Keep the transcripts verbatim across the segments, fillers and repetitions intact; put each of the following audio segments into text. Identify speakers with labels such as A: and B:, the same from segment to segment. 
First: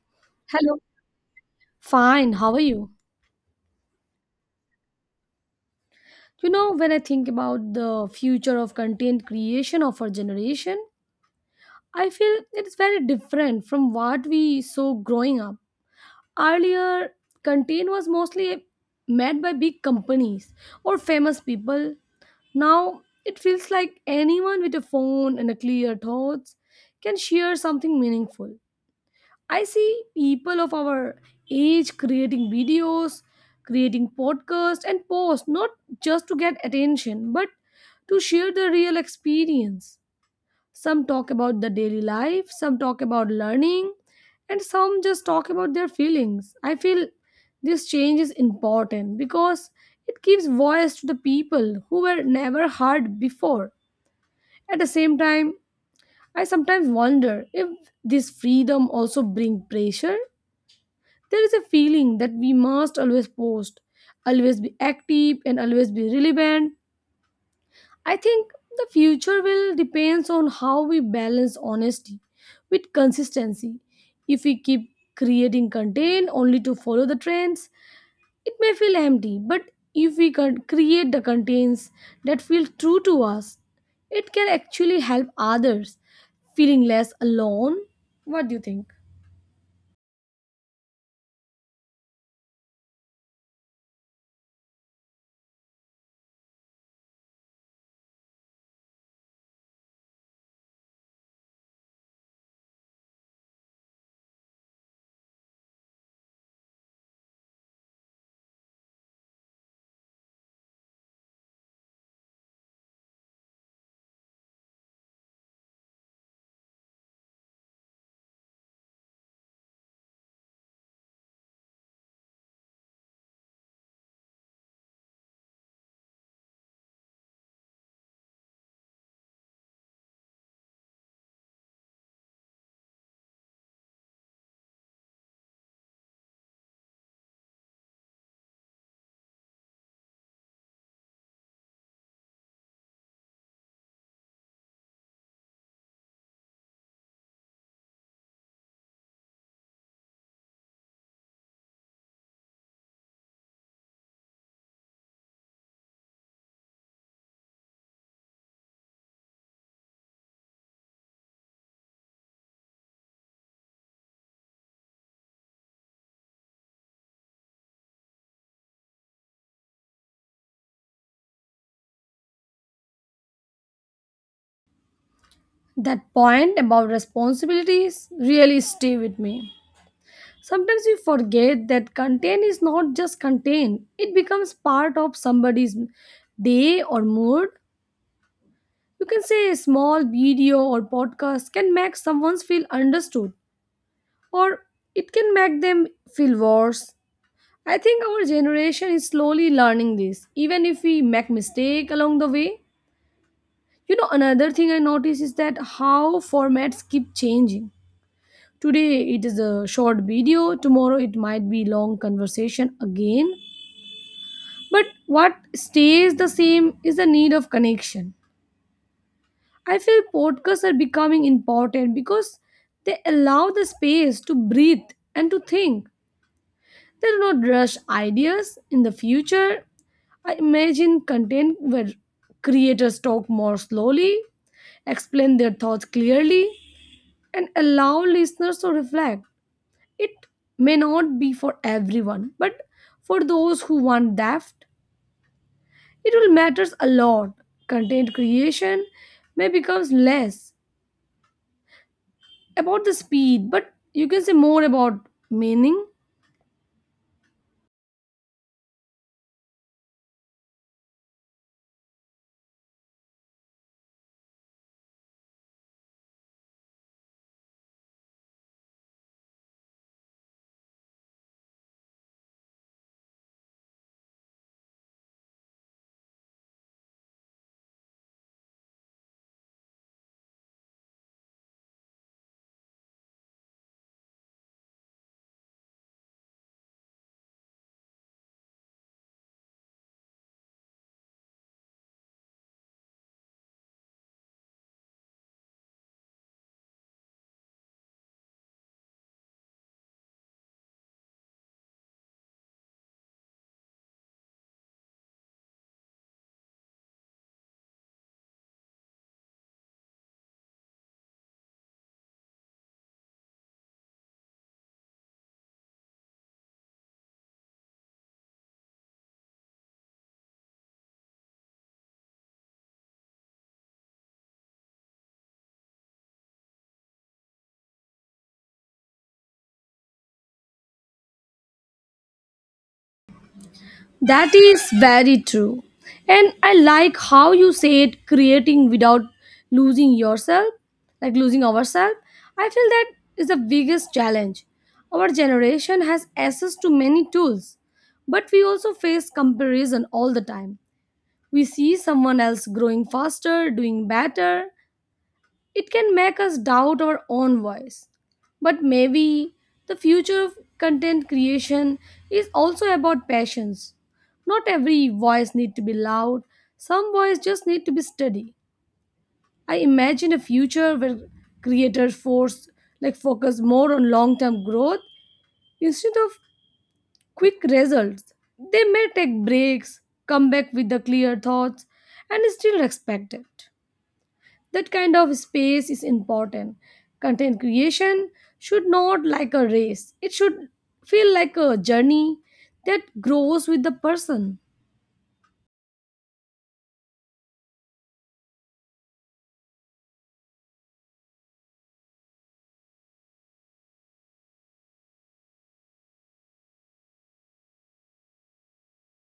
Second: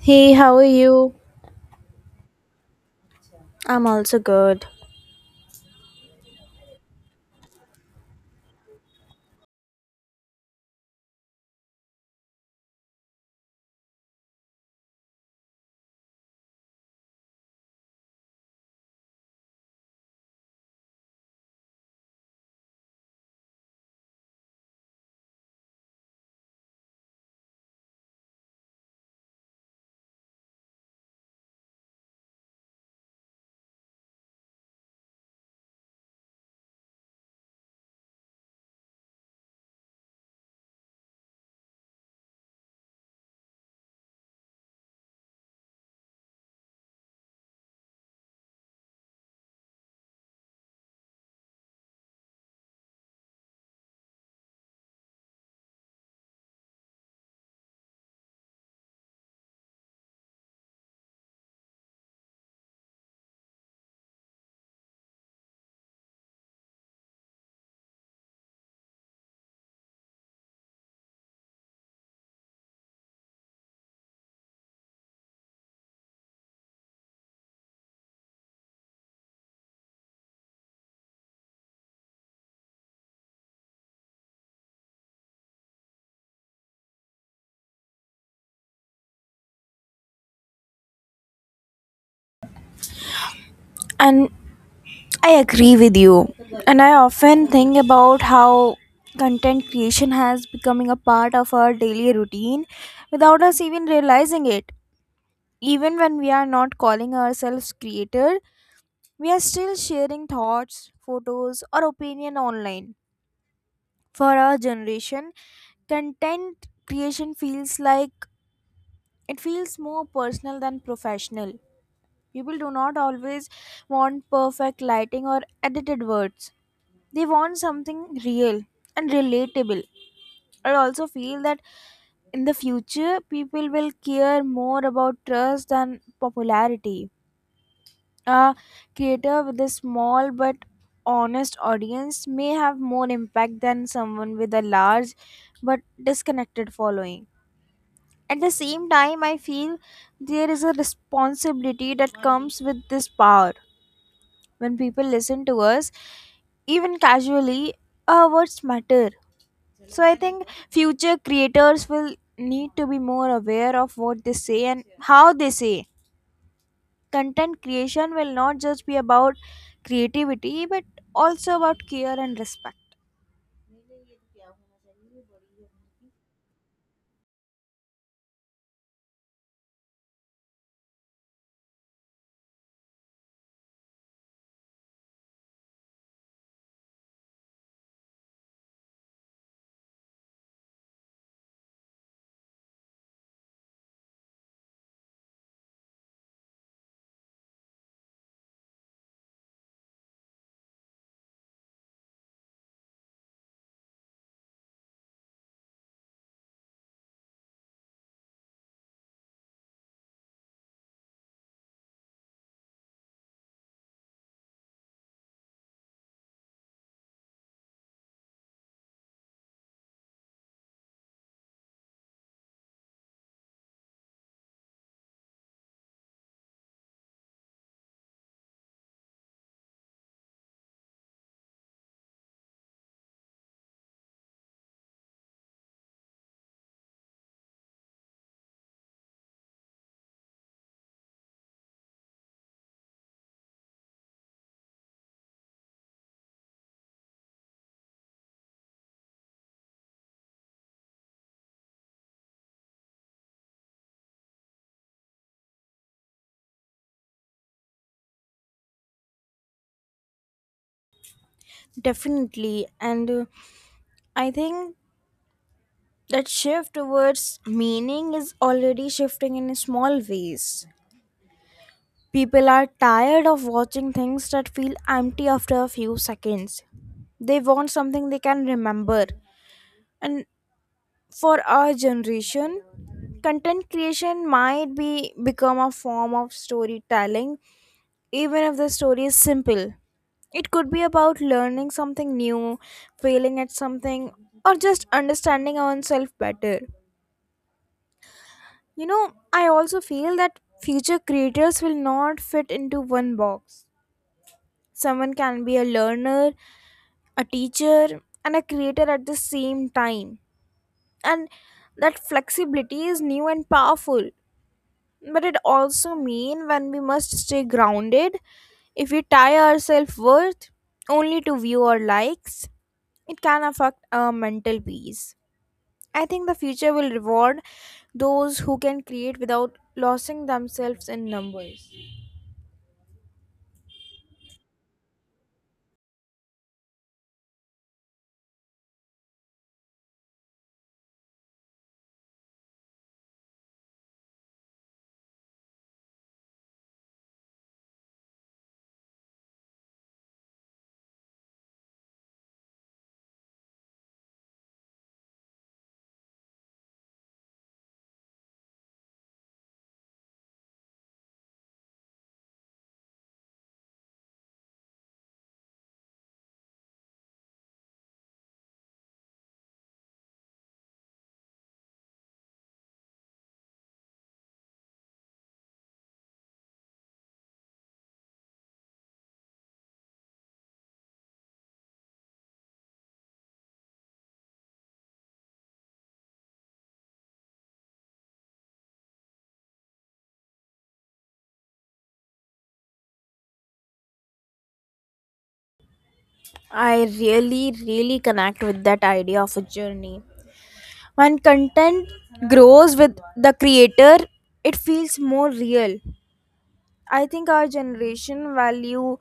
A: Hey, how are
B: Hello.
A: you?
B: Fine. How are you?
A: I'm also good.
B: You know, when I think about the future of content creation of our generation, I feel it is very different from what we saw growing up. Earlier, content was mostly made by big companies or famous people. Now, it feels like anyone with a phone and a clear thoughts can share something meaningful. I see people of our age creating videos, creating podcasts, and posts not just to get attention, but to share their real experience. Some talk about the daily life, some talk about learning, and some just talk about their feelings. I feel this change is important because it gives voice to the people who were never heard before. At the same time, I sometimes wonder if this freedom also bring pressure. There is a feeling that we must always post, always be active, and always be relevant. I think the future will depends on how we balance honesty with consistency. If we keep creating content only to follow the trends, it may feel empty, but if we can create the contents that feel true to us, it can actually help others feeling less alone. What do you think?
A: And I agree with you. And I often think about how content creation has becoming a part of our daily routine without us even realizing it. Even when we are not calling ourselves creator, we are still sharing thoughts, photos or opinion online. For our generation, content creation feels like it feels more personal than professional. People do not always want perfect lighting or edited words. They want something real and relatable. I also feel that in the future, people will care more about trust than popularity. A creator with a small but honest audience may have more impact than someone with a large but disconnected following. At the same time, I feel there is a responsibility that comes with this power. When people listen to us even casually, our words matter. So I think future creators will need to be more aware of what they say and how they say. Content creation will not just be about creativity but also about care and respect.
B: That point about responsibilities really stay with me. Sometimes we forget that content is not just content, it becomes part of somebody's day or mood. You can say a small video or podcast can make someone feel understood, or it can make them feel worse. I think our generation is slowly learning this, even if we make mistake along the way. You know, another thing I notice is that how formats keep changing. Today it is a short video, tomorrow it might be long conversation again. But what stays the same is the need of connection. I feel podcasts are becoming important because they allow the space to breathe and to think. They do not rush ideas in the future. I imagine content where creators talk more slowly, explain their thoughts clearly, and allow listeners to reflect. It may not be for everyone, but for those who want depth, it will matters a lot. Content creation may becomes less about the speed, but you can say more about meaning.
A: Definitely, and uh, I think that shift towards meaning is already shifting in small ways. People are tired of watching things that feel empty after a few seconds. They want something they can remember. And for our generation, content creation might be become a form of storytelling even if the story is simple. It could be about learning something new, failing at something, or just understanding oneself better. You know, I also feel that future creators will not fit into one box. Someone can be a learner, a teacher, and a creator at the same time. And that flexibility is new and powerful. But it also means when we must stay grounded, if we tie our self worth only to view or likes, it can affect our mental peace. I think the future will reward those who can create without losing themselves in numbers.
B: That is very true. And I like how you said creating without losing yourself, like losing ourselves. I feel that is the biggest challenge. Our generation has access to many tools, but we also face comparison all the time. We see someone else growing faster, doing better, it can make us doubt our own voice. But maybe the future of content creation is also about passions. Not every voice needs to be loud, some voice just need to be steady. I imagine a future where creators force like focus more on long-term growth instead of quick results. They may take breaks, come back with the clear thoughts and still respect it. That kind of space is important. Content creation should not like a race. It should feel like a journey that grows with the person.
A: I really, really connect with that idea of a journey. When content grows with the creator, it feels more real. I think our generation value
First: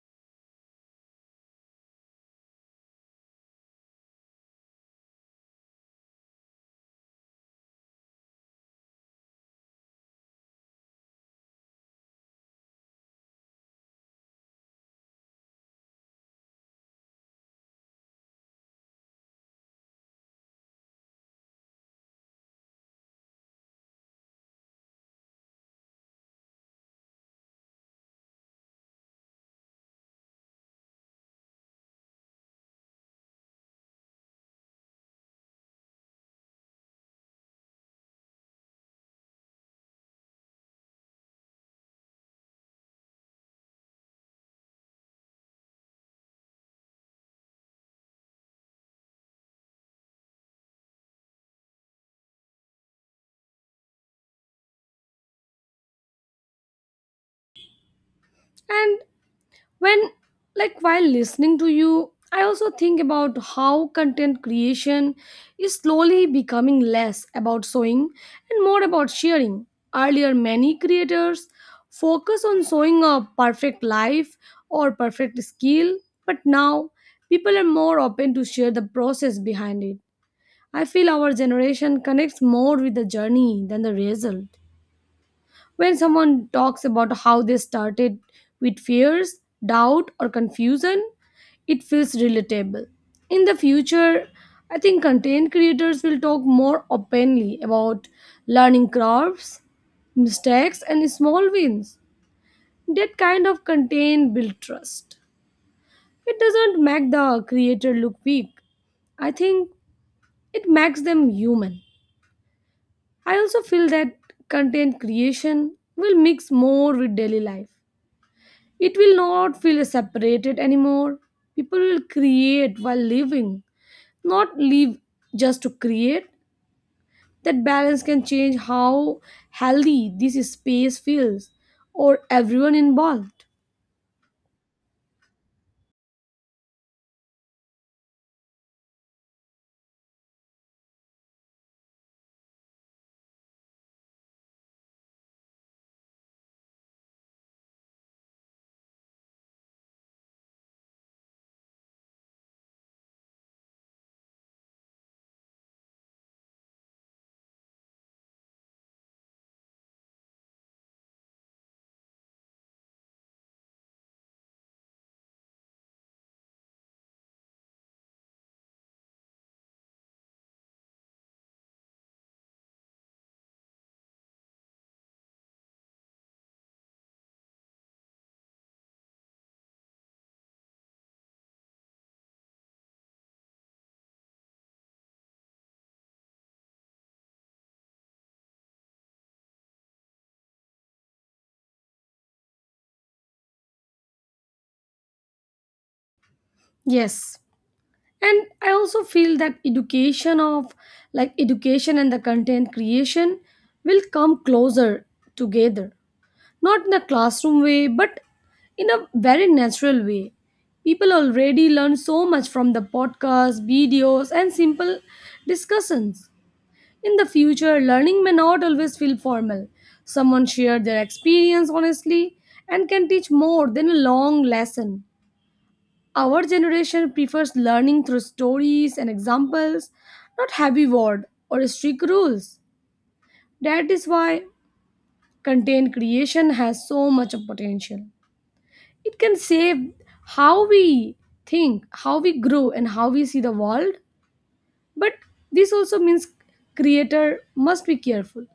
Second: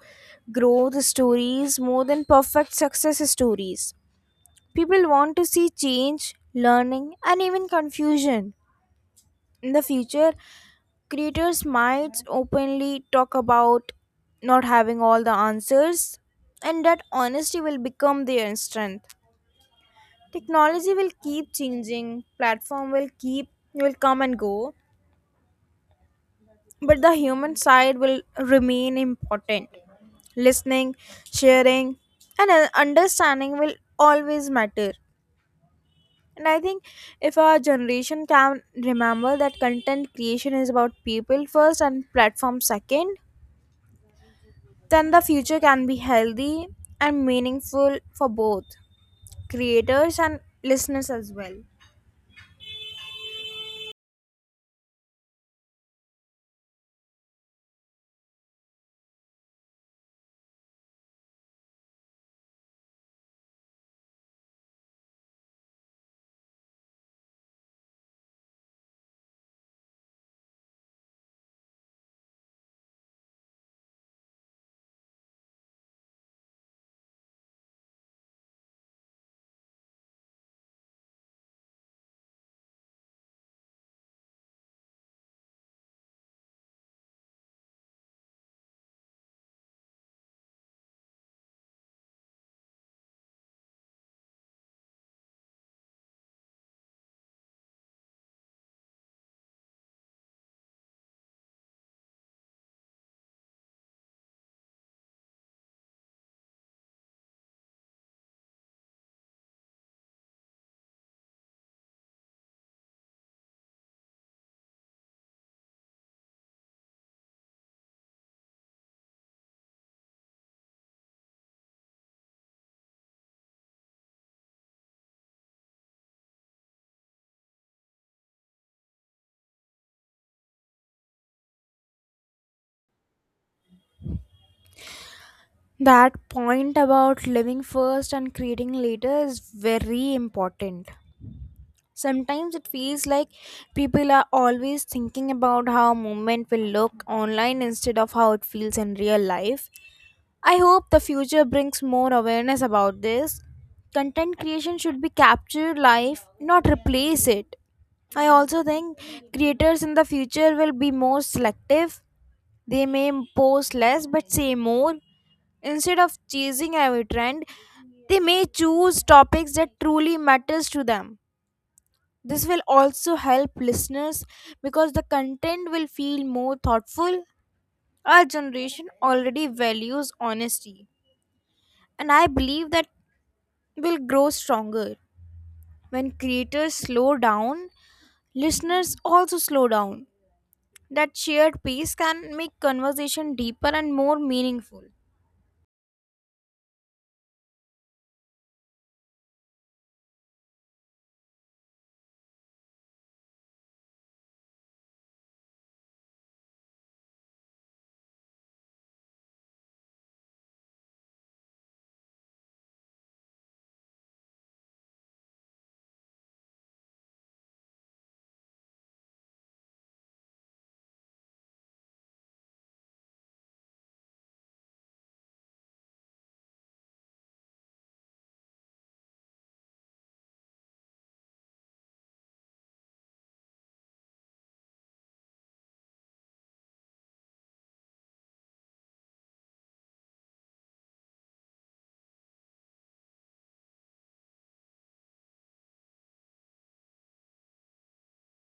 A: growth stories more than perfect success stories. People want to see change, learning, and even confusion. In the future, creators might openly talk about not having all the answers, and that honesty will become their strength. Technology will keep changing, platform will keep, will come and go, but the human side will remain important. Listening, sharing, and uh, understanding will always matter. And I think if our generation can remember that content creation is about people first and platform second, then the future can be healthy and meaningful for both creators and listeners as well.
B: And when like while listening to you, I also think about how content creation is slowly becoming less about sewing and more about sharing. Earlier, many creators focus on showing a perfect life or perfect skill, but now people are more open to share the process behind it. I feel our generation connects more with the journey than the result. When someone talks about how they started with fears, doubt, or confusion, it feels relatable. In the future, I think content creators will talk more openly about learning curves, mistakes, and small wins. That kind of content builds trust. It doesn't make the creator look weak. I think it makes them human. I also feel that content creation will mix more with daily life. It will not feel separated anymore. People will create while living, not live just to create. That balance can change how healthy this space feels or everyone involved.
A: That point about living first and creating later is very important. Sometimes it feels like people are always thinking about how movement will look online instead of how it feels in real life. I hope the future brings more awareness about this. Content creation should be captured life, not replace it. I also think creators in the future will be more selective. They may post less but say more. Instead of chasing every trend, they may choose topics that truly matters to them. This will also help listeners because the content will feel more thoughtful. Our generation already values honesty, and I believe that will grow stronger. When creators slow down, listeners also slow down. That shared pace can make conversation deeper and more meaningful.
B: Yes. And I also feel that education of like education and the content creation will come closer together, not in a classroom way, but in a very natural way. People already learn so much from the podcasts, videos, and simple discussions. In the future, learning may not always feel formal. Someone shared their experience honestly and can teach more than a long lesson. Our generation prefers learning through stories and examples, not heavy word or strict rules. That is why content creation has so much potential. It can save how we think, how we grow, and how we see the world. But this also means creator must be careful.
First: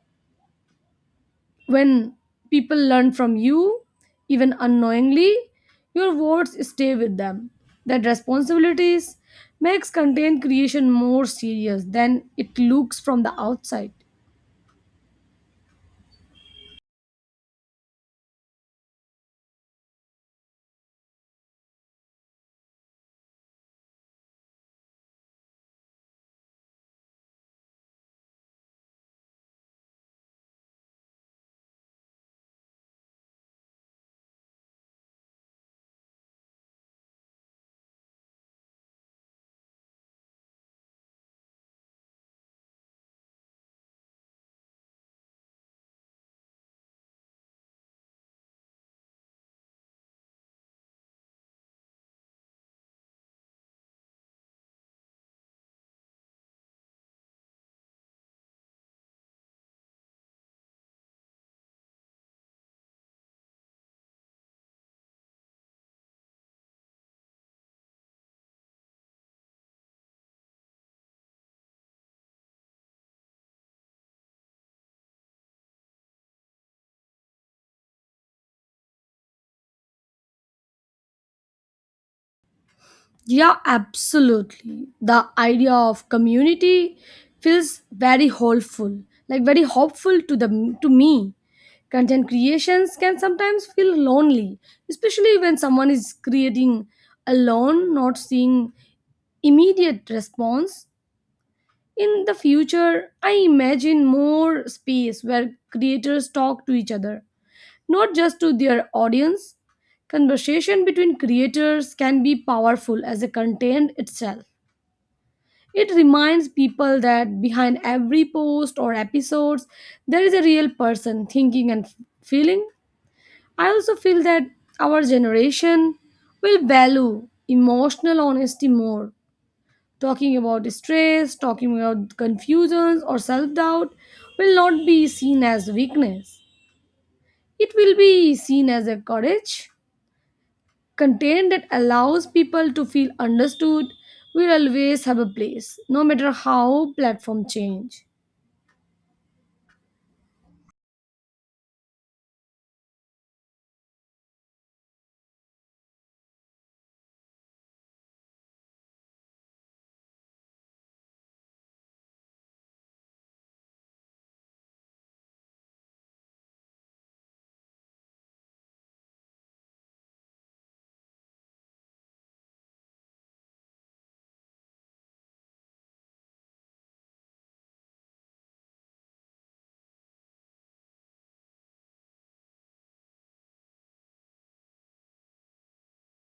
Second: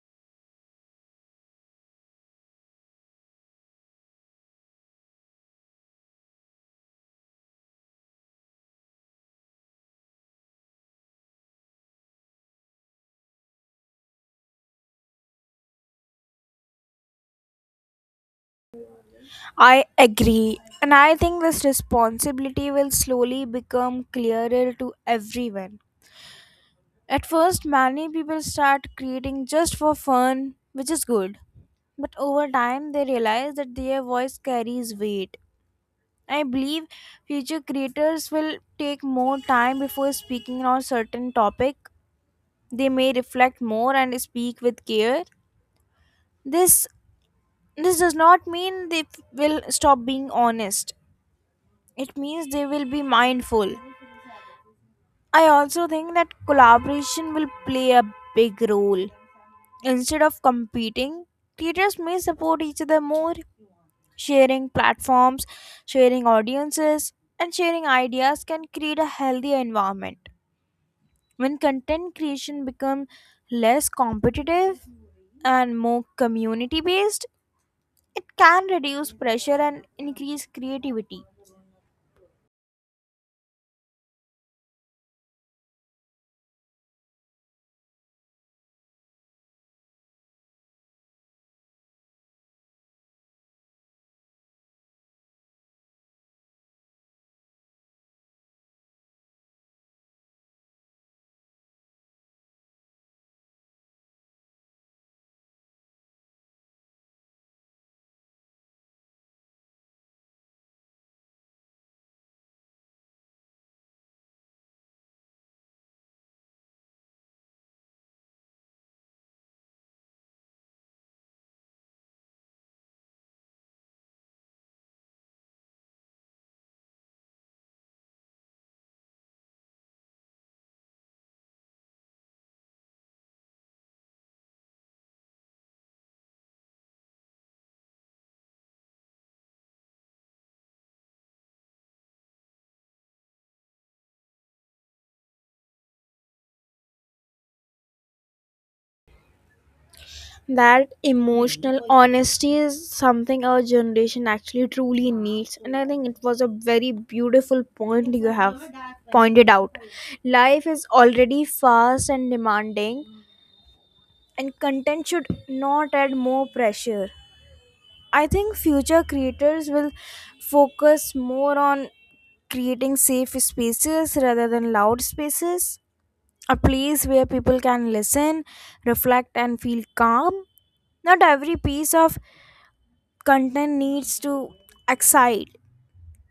B: When people learn from you, even unknowingly, your words stay with them. That responsibilities makes content creation more serious than it looks from the outside.
A: I agree, and I think this responsibility will slowly become clearer to everyone. At first, many people start creating just for fun, which is good. But over time, they realize that their voice carries weight. I believe future creators will take more time before speaking on certain topic. They may reflect more and speak with care. This this does not mean they f- will stop being honest. It means they will be mindful. I also think that collaboration will play a big role. Instead of competing, creators may support each other more. Sharing platforms, sharing audiences, and sharing ideas can create a healthier environment. When content creation becomes less competitive and more community based, it can reduce pressure and increase creativity.
B: Yeah, absolutely. The idea of community feels very hopeful, like very hopeful to the to me. Content creations can sometimes feel lonely, especially when someone is creating alone, not seeing immediate response. In the future, I imagine more space where creators talk to each other, not just to their audience. Conversation between creators can be powerful as a content itself. It reminds people that behind every post or episodes, there is a real person thinking and feeling. I also feel that our generation will value emotional honesty more. Talking about stress, talking about confusions or self doubt will not be seen as weakness. It will be seen as a courage. Content that allows people to feel understood will always have a place, no matter how platform change.
A: That emotional honesty is something our generation actually truly needs, and I think it was a very beautiful point you have pointed out. Life is already fast and demanding, and content should not add more pressure. I think future creators will focus more on creating safe spaces rather than loud spaces, a place where people can listen, reflect, and feel calm. Not every piece of content needs to excite.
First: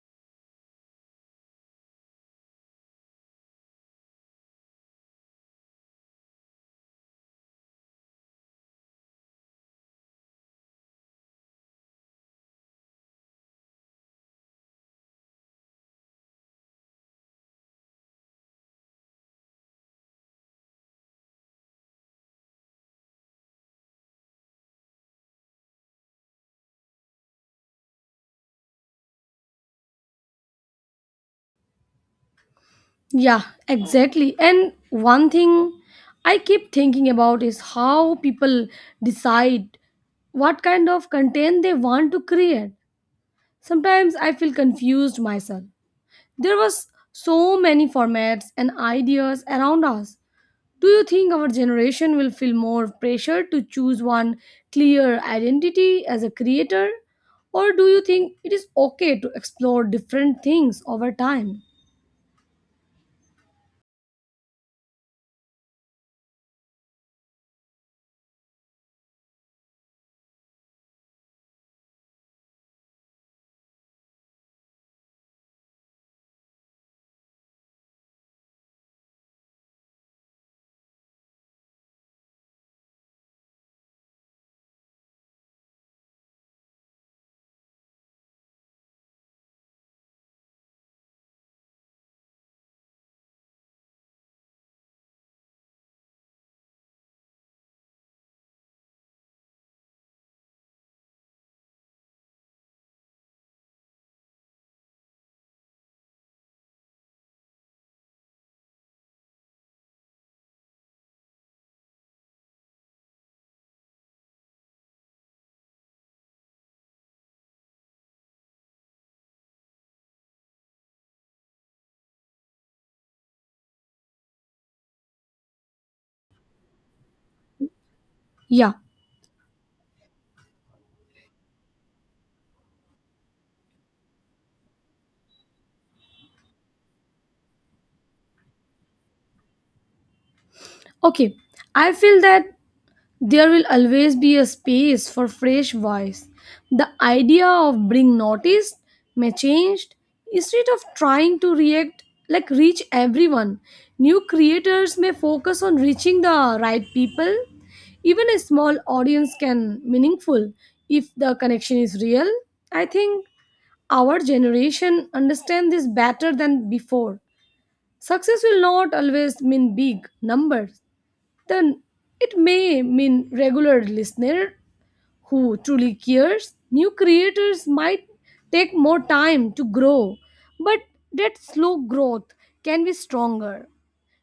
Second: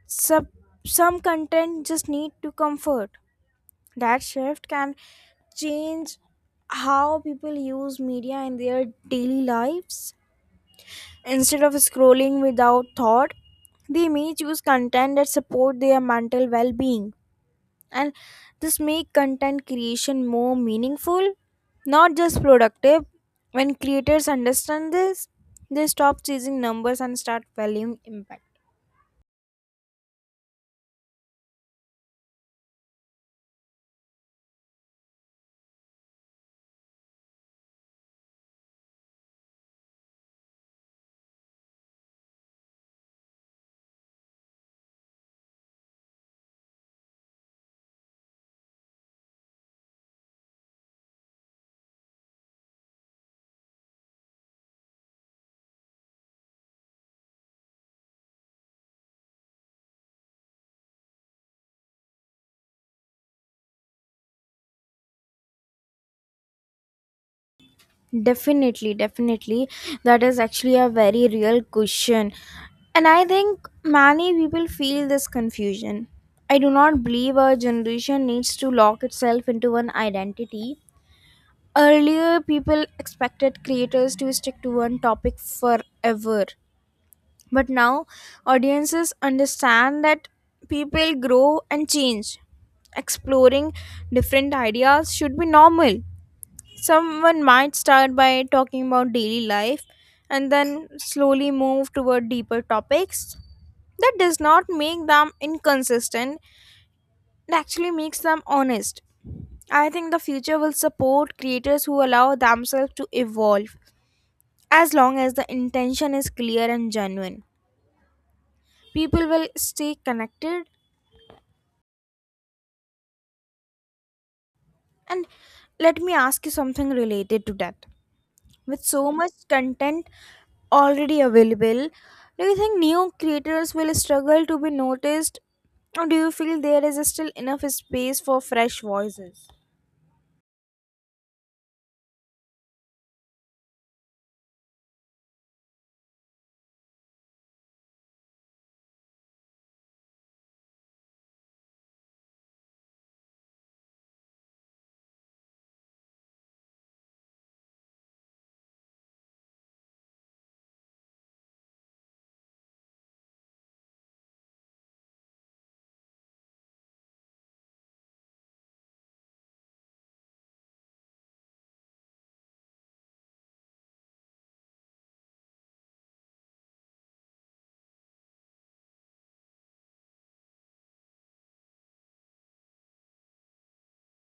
A: Some, some content just need to comfort. That shift can change how people use media in their daily lives. Instead of scrolling without thought, they may choose content that support their mental well-being. And this make content creation more meaningful, not just productive. When creators understand this, they stop chasing numbers and start valuing impact.
B: Yeah, exactly. And one thing I keep thinking about is how people decide what kind of content they want to create. Sometimes I feel confused myself. There was so many formats and ideas around us. Do you think our generation will feel more pressure to choose one clear identity as a creator? Or do you think it is okay to explore different things over time?
A: Definitely, definitely. That is actually a very real question. And I think many people feel this confusion. I do not believe our generation needs to lock itself into one identity. Earlier, people expected creators to stick to one topic forever. But now, audiences understand that people grow and change. Exploring different ideas should be normal. Someone might start by talking about daily life and then slowly move toward deeper topics. That does not make them inconsistent, it actually makes them honest. I think the future will support creators who allow themselves to evolve as long as the intention is clear and genuine. People will stay connected. And let me ask you something related to that.
B: Yeah,
A: With so much content already available, do you think new creators will struggle to be noticed, or do you feel there is still enough space for fresh voices?
B: okay. I feel that there will always be a space for fresh voice. The idea of being noticed may change. Instead of trying to react like reach everyone, new creators may focus on reaching the right people. Even a small audience can meaningful if the connection is real. I think our generation understand this better than before. Success will not always mean big numbers, then it may mean regular listener who truly cares. New creators might take more time to grow, but that slow growth can be stronger.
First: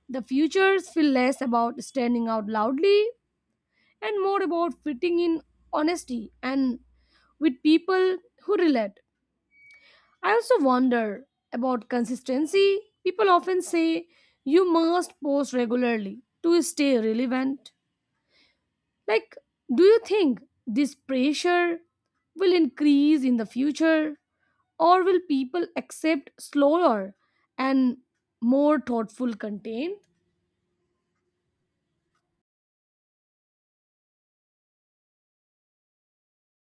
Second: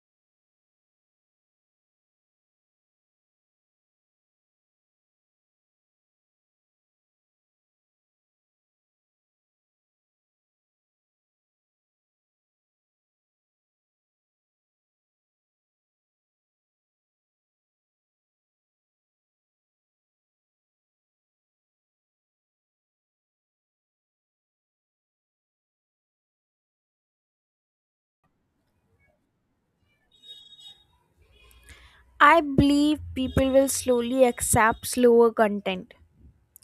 B: The futures feel less about standing out loudly and more about fitting in honesty and with people who relate. I also wonder about consistency. People often say you must post regularly to stay relevant. Like, do you think this pressure will increase in the future, or will people accept slower and more thoughtful content?
A: I believe people will slowly accept slower content.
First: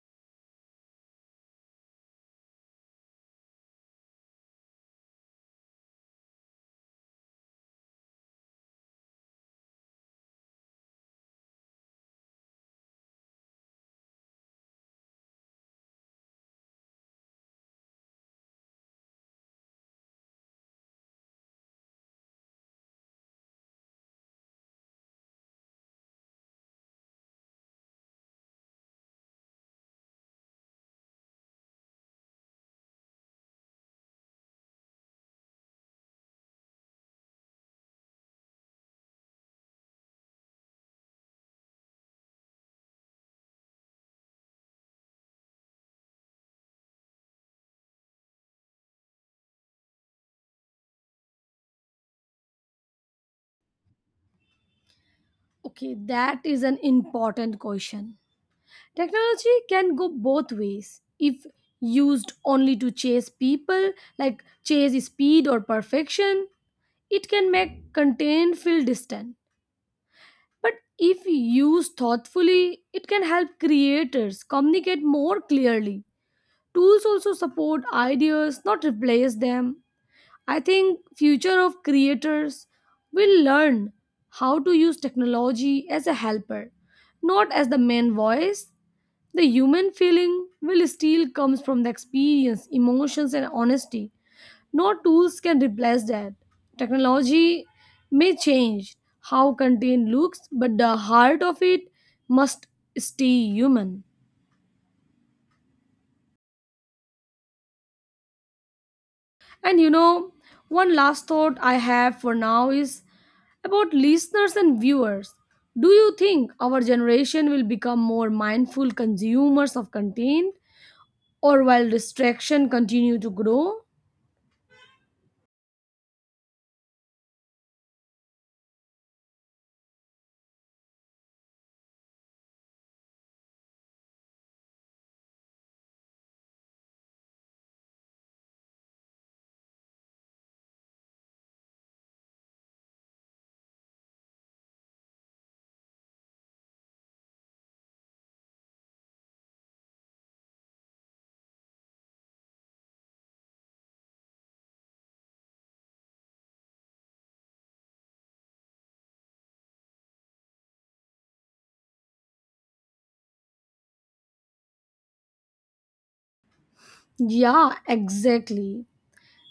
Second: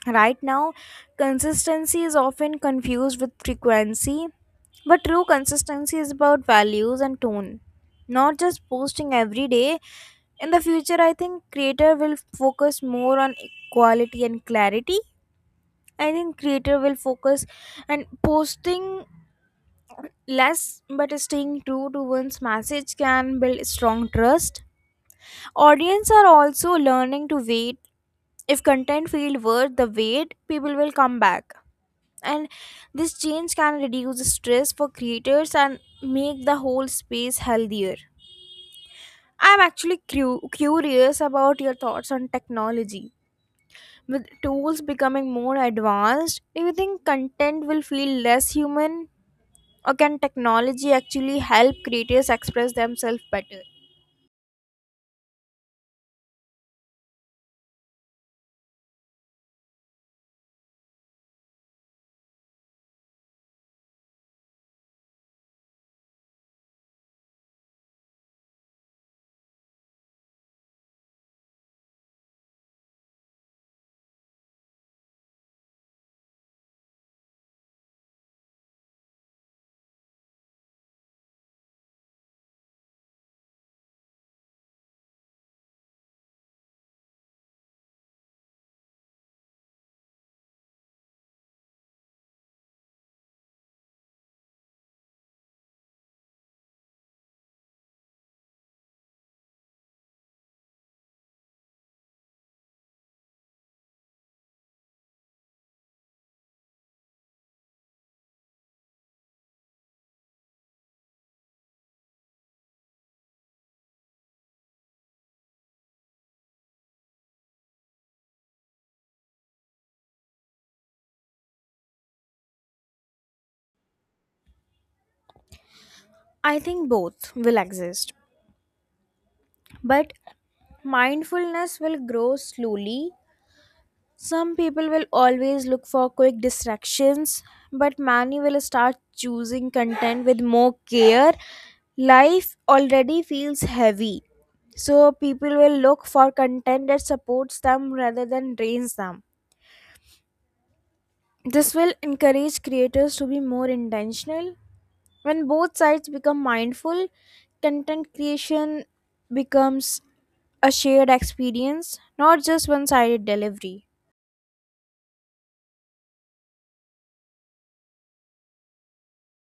A: Right now, consistency is often confused with frequency, but true consistency is about values and tone, not just posting every day. In the future, I think creator will focus more on quality and clarity. I think creator will focus and posting less but staying true to one's message can build strong trust. Audience are also learning to wait. If content feel worth the wait, people will come back. And this change can reduce the stress for creators and make the whole space healthier. I'm actually cu- curious about your thoughts on technology. With tools becoming more advanced, do you think content will feel less human, or can technology actually help creators express themselves better?
B: Okay, that is an important question. Technology can go both ways if used only to chase people, like chase speed or perfection. It can make content feel distant. But if used thoughtfully, it can help creators communicate more clearly. Tools also support ideas, not replace them. I think future of creators will learn how to use technology as a helper, not as the main voice. The human feeling will still comes from the experience, emotions and honesty. No tools can replace that. Technology may change how content looks, but the heart of it must stay human. And you know, one last thought I have for now is about listeners and viewers. Do you think our generation will become more mindful consumers of content or while distraction continue to grow?
A: I think both will exist, but mindfulness will grow slowly. Some people will always look for quick distractions, but many will start choosing content with more care. Life already feels heavy, so people will look for content that supports them rather than drains them. This will encourage creators to be more intentional. When both sides become mindful, content creation becomes a shared experience, not just one sided delivery.
B: Yeah, exactly.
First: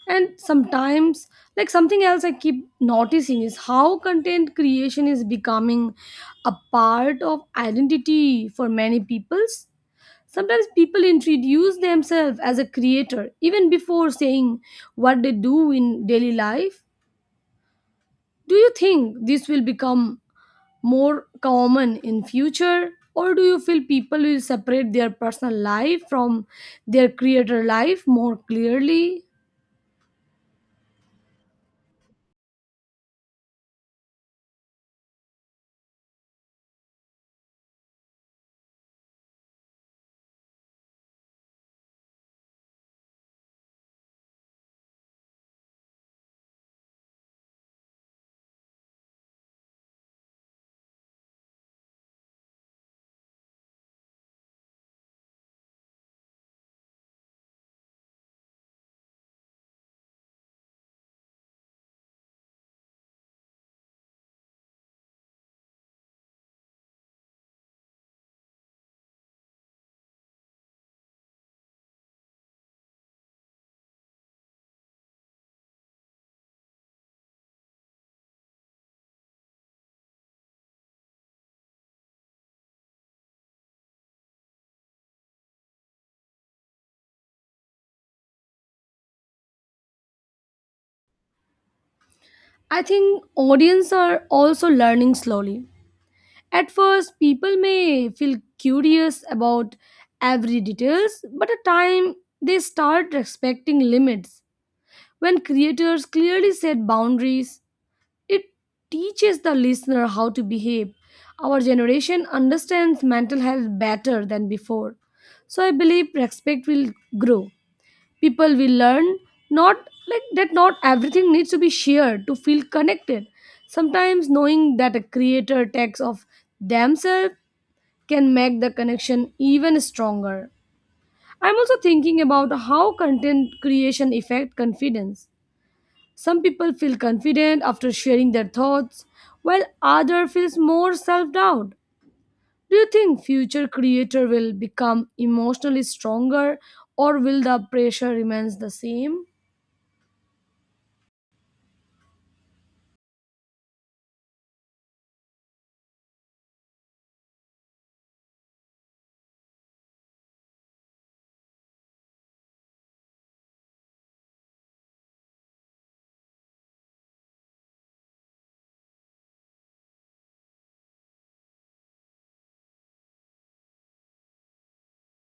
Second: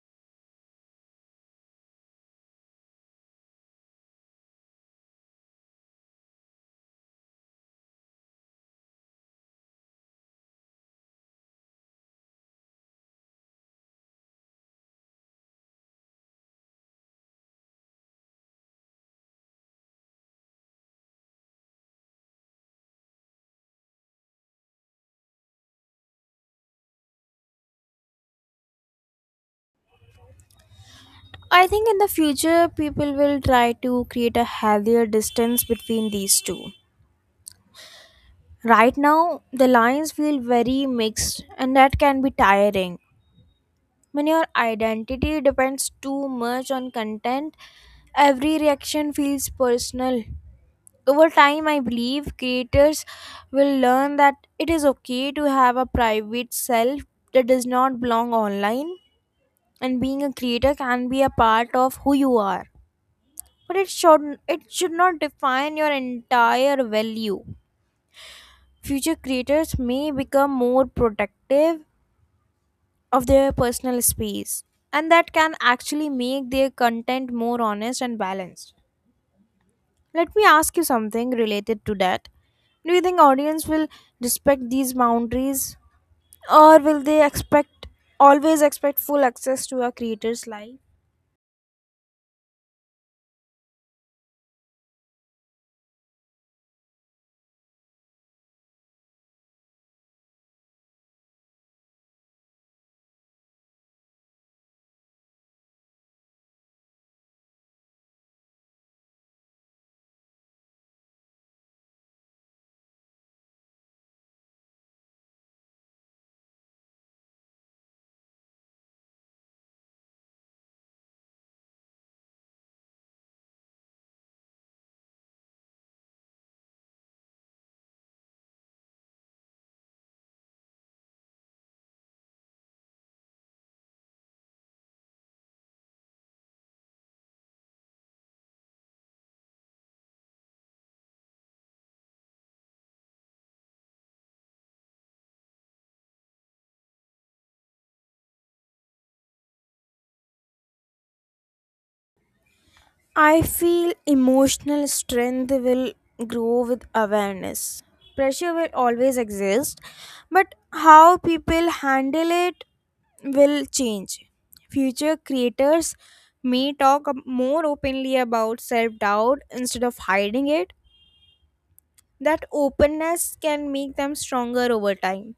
B: And sometimes like something else I keep noticing is how content creation is becoming a part of identity for many peoples. Sometimes people introduce themselves as a creator even before saying what they do in daily life. Do you think this will become more common in future, or do you feel people will separate their personal life from their creator life more clearly?
A: I think in the future, people will try to create a healthier distance between these two. Right now, the lines feel very mixed, and that can be tiring. When your identity depends too much on content, every reaction feels personal. Over time, I believe creators will learn that it is okay to have a private self that does not belong online, and being a creator can be a part of who you are. But it should it should not define your entire value. Future creators may become more protective of their personal space, and that can actually make their content more honest and balanced. Let me ask you something related to that. Do you think audience will respect these boundaries, or will they expect, always expect full access to a creator's life?
B: I think audience are also learning slowly. At first people may feel curious about every details, but at time they start respecting limits. When creators clearly set boundaries, it teaches the listener how to behave. Our generation understands mental health better than before. So I believe respect will grow. People will learn not like that not everything needs to be shared to feel connected. Sometimes knowing that a creator takes of themselves can make the connection even stronger. I'm also thinking about how content creation affect confidence. Some people feel confident after sharing their thoughts, while other feels more self-doubt. Do you think future creator will become emotionally stronger or will the pressure remains the same?
A: I feel emotional strength will grow with awareness. Pressure will always exist, but how people handle it will change. Future creators may talk ab- more openly about self doubt instead of hiding it. That openness can make them stronger over time.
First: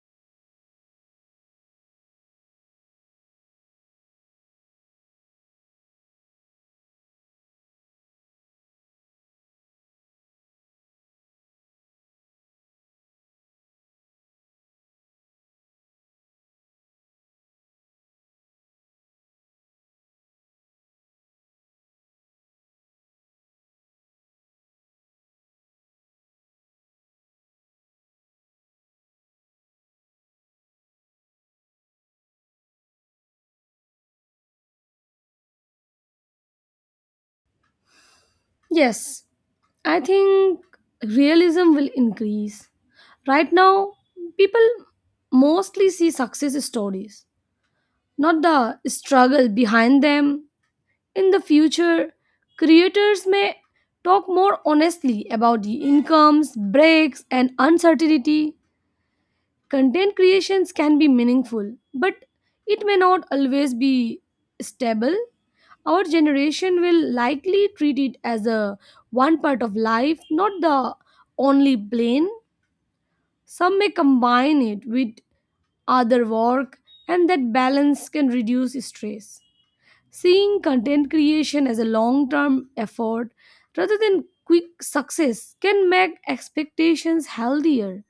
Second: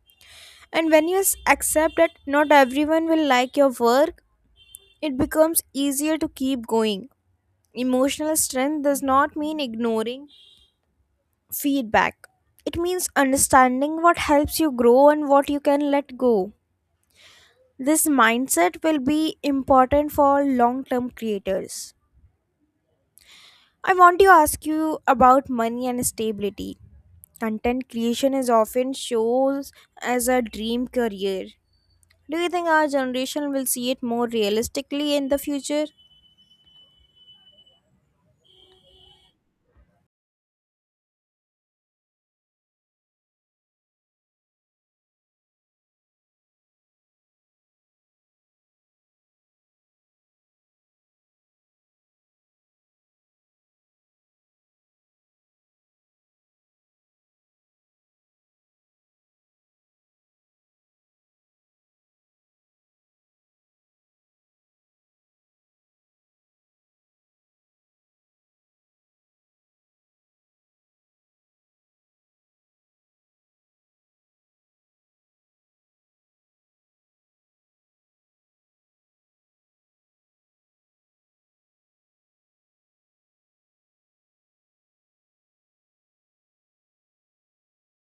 A: And when you s- accept that not everyone will like your work, it becomes easier to keep going. Emotional strength does not mean ignoring feedback. It means understanding what helps you grow and what you can let go. This mindset will be important for long term creators. I want to ask you about money and stability. Content creation is often shows as a dream career. Do you think our generation will see it more realistically in the future?
B: Yes, I think realism will increase. Right now, people mostly see success stories, not the struggle behind them. In the future, creators may talk more honestly about the incomes, breaks, and uncertainty. Content creations can be meaningful, but it may not always be stable. Our generation will likely treat it as a one part of life, not the only plane. Some may combine it with other work, and that balance can reduce stress. Seeing content creation as a long term effort rather than quick success can make expectations healthier.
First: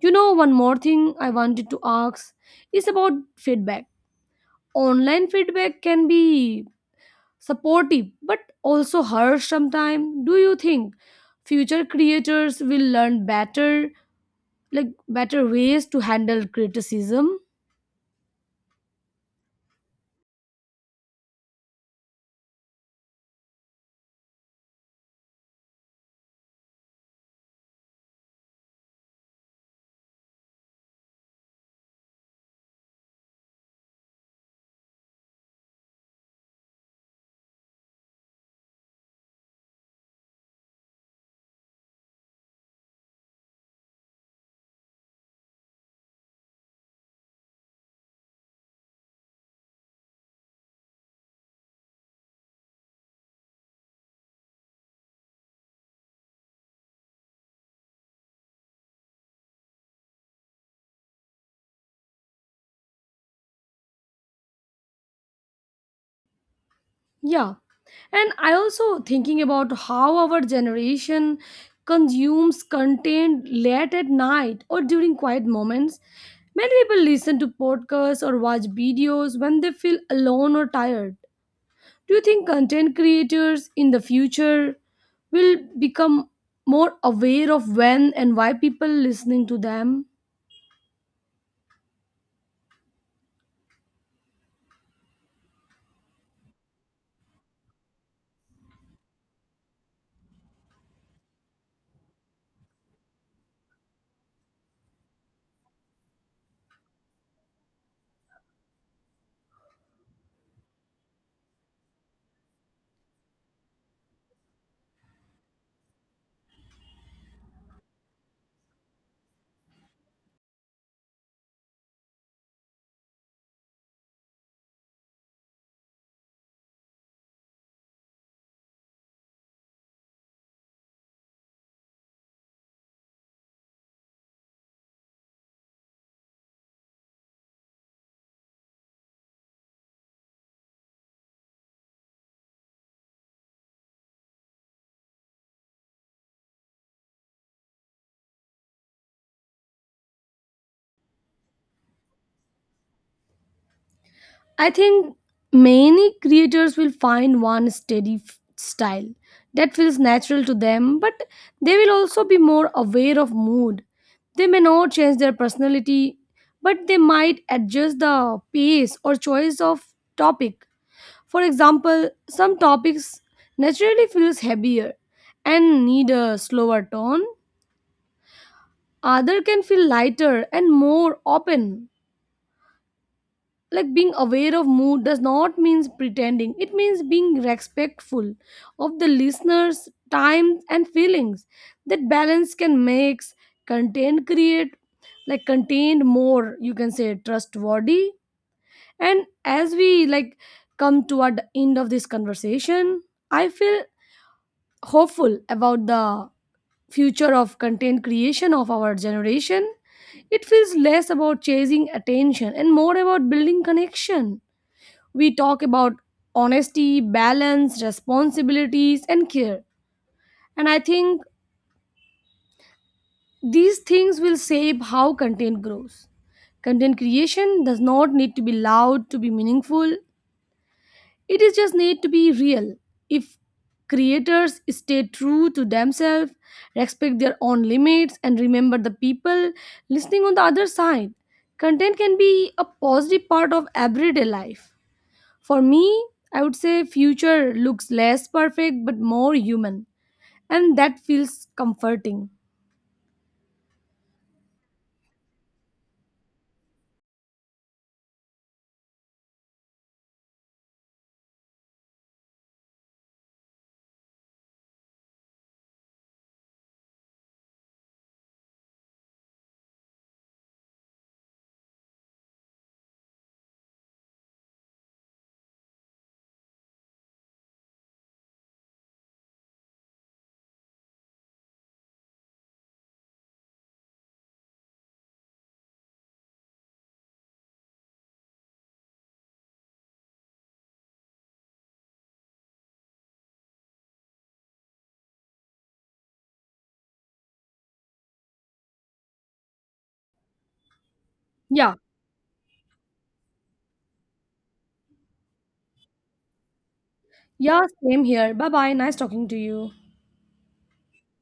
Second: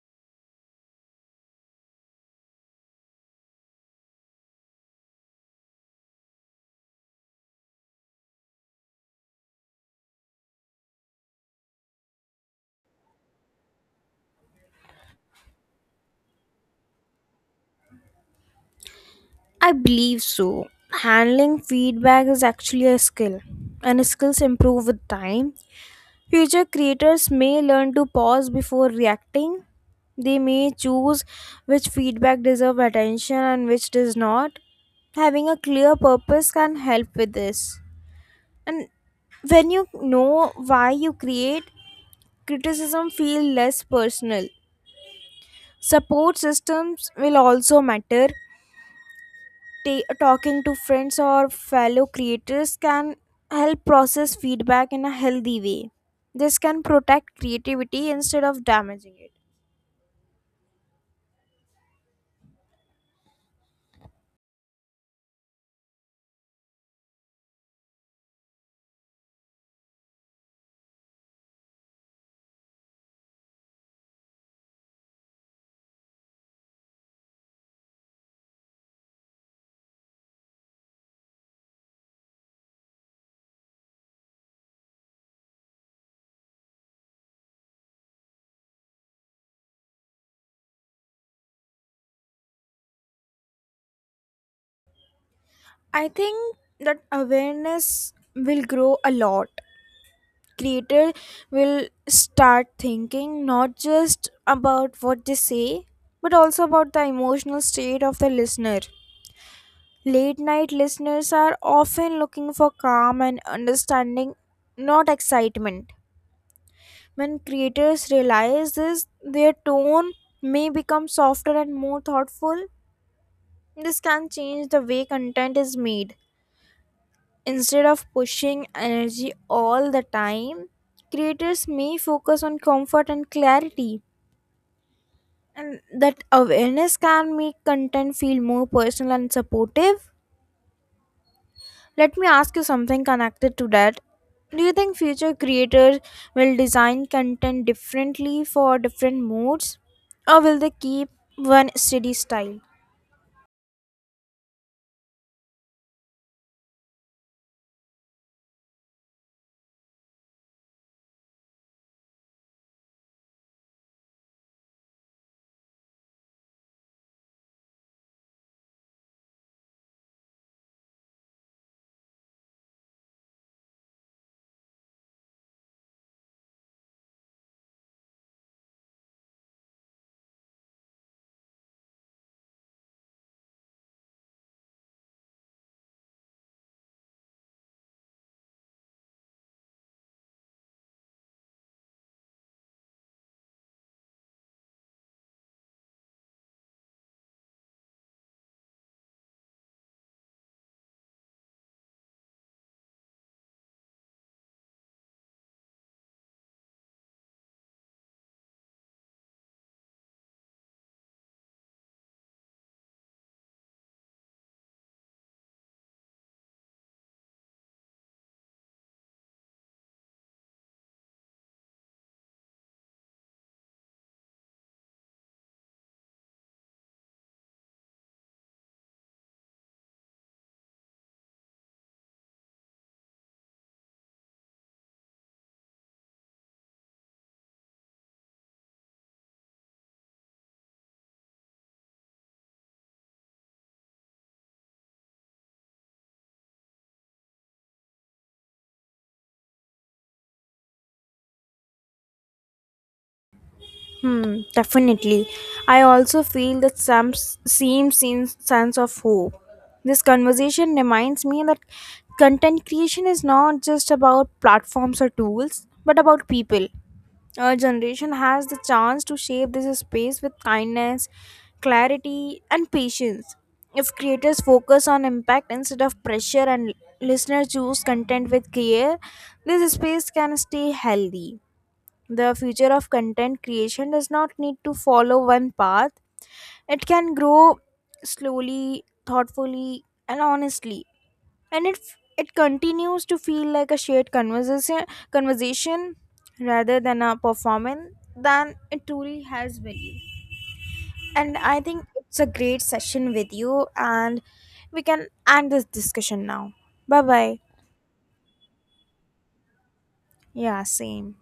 B: You know, one more thing I wanted to ask is about feedback. Online feedback can be supportive but also harsh sometimes. Do you think future creators will learn better, like better ways to handle criticism?
A: I believe so. Handling feedback is actually a skill, and skills improve with time. Future creators may learn to pause before reacting. They may choose which feedback deserve attention and which does not. Having a clear purpose can help with this. And when you know why you create, criticism feel less personal. Support systems will also matter. Ta- talking to friends or fellow creators can help process feedback in a healthy way. This can protect creativity instead of damaging it.
B: Yeah. And I also thinking about how our generation consumes content late at night or during quiet moments. Many people listen to podcasts or watch videos when they feel alone or tired. Do you think content creators in the future will become more aware of when and why people listening to them?
A: I think that awareness will grow a lot. Creator will start thinking not just about what they say, but also about the emotional state of the listener. Late night listeners are often looking for calm and understanding, not excitement. When creators realize this, their tone may become softer and more thoughtful. This can change the way content is made. Instead of pushing energy all the time, creators may focus on comfort and clarity. And that awareness can make content feel more personal and supportive. Let me ask you something connected to that. Do you think future creators will design content differently for different modes, or will they keep one steady style?
B: I think many creators will find one steady f- style that feels natural to them, but they will also be more aware of mood. They may not change their personality, but they might adjust the pace or choice of topic. For example, some topics naturally feels heavier and need a slower tone. Other can feel lighter and more open. Like being aware of mood does not means pretending, it means being respectful of the listener's time and feelings. That balance can makes content create like contained more, you can say trustworthy. And as we like come toward the end of this conversation, I feel hopeful about the future of content creation of our generation. It feels less about chasing attention and more about building connection. We talk about honesty, balance, responsibilities, and care. And I think these things will shape how content grows. Content creation does not need to be loud to be meaningful. It is just need to be real. If creators stay true to themselves, respect their own limits, and remember the people listening on the other side, content can be a positive part of everyday life. For me, I would say future looks less perfect but more human, and that feels comforting.
A: Hmm, definitely. I also feel that some s- same sen- sense of hope. This conversation reminds me that content creation is not just about platforms or tools, but about people. Our generation has the chance to shape this space with kindness, clarity, and patience. If creators focus on impact instead of pressure and listeners choose content with care, this space can stay healthy. The future of content creation does not need to follow one path, it can grow slowly, thoughtfully, and honestly. And it, it continues to feel like a shared conversation, conversation rather than a performance, then it truly has value. And I
B: Yeah,
A: think it's a great session with you, and we can end this discussion now. Bye bye.
B: yeah, same here. Bye bye. Nice talking to you.
A: Yeah, same.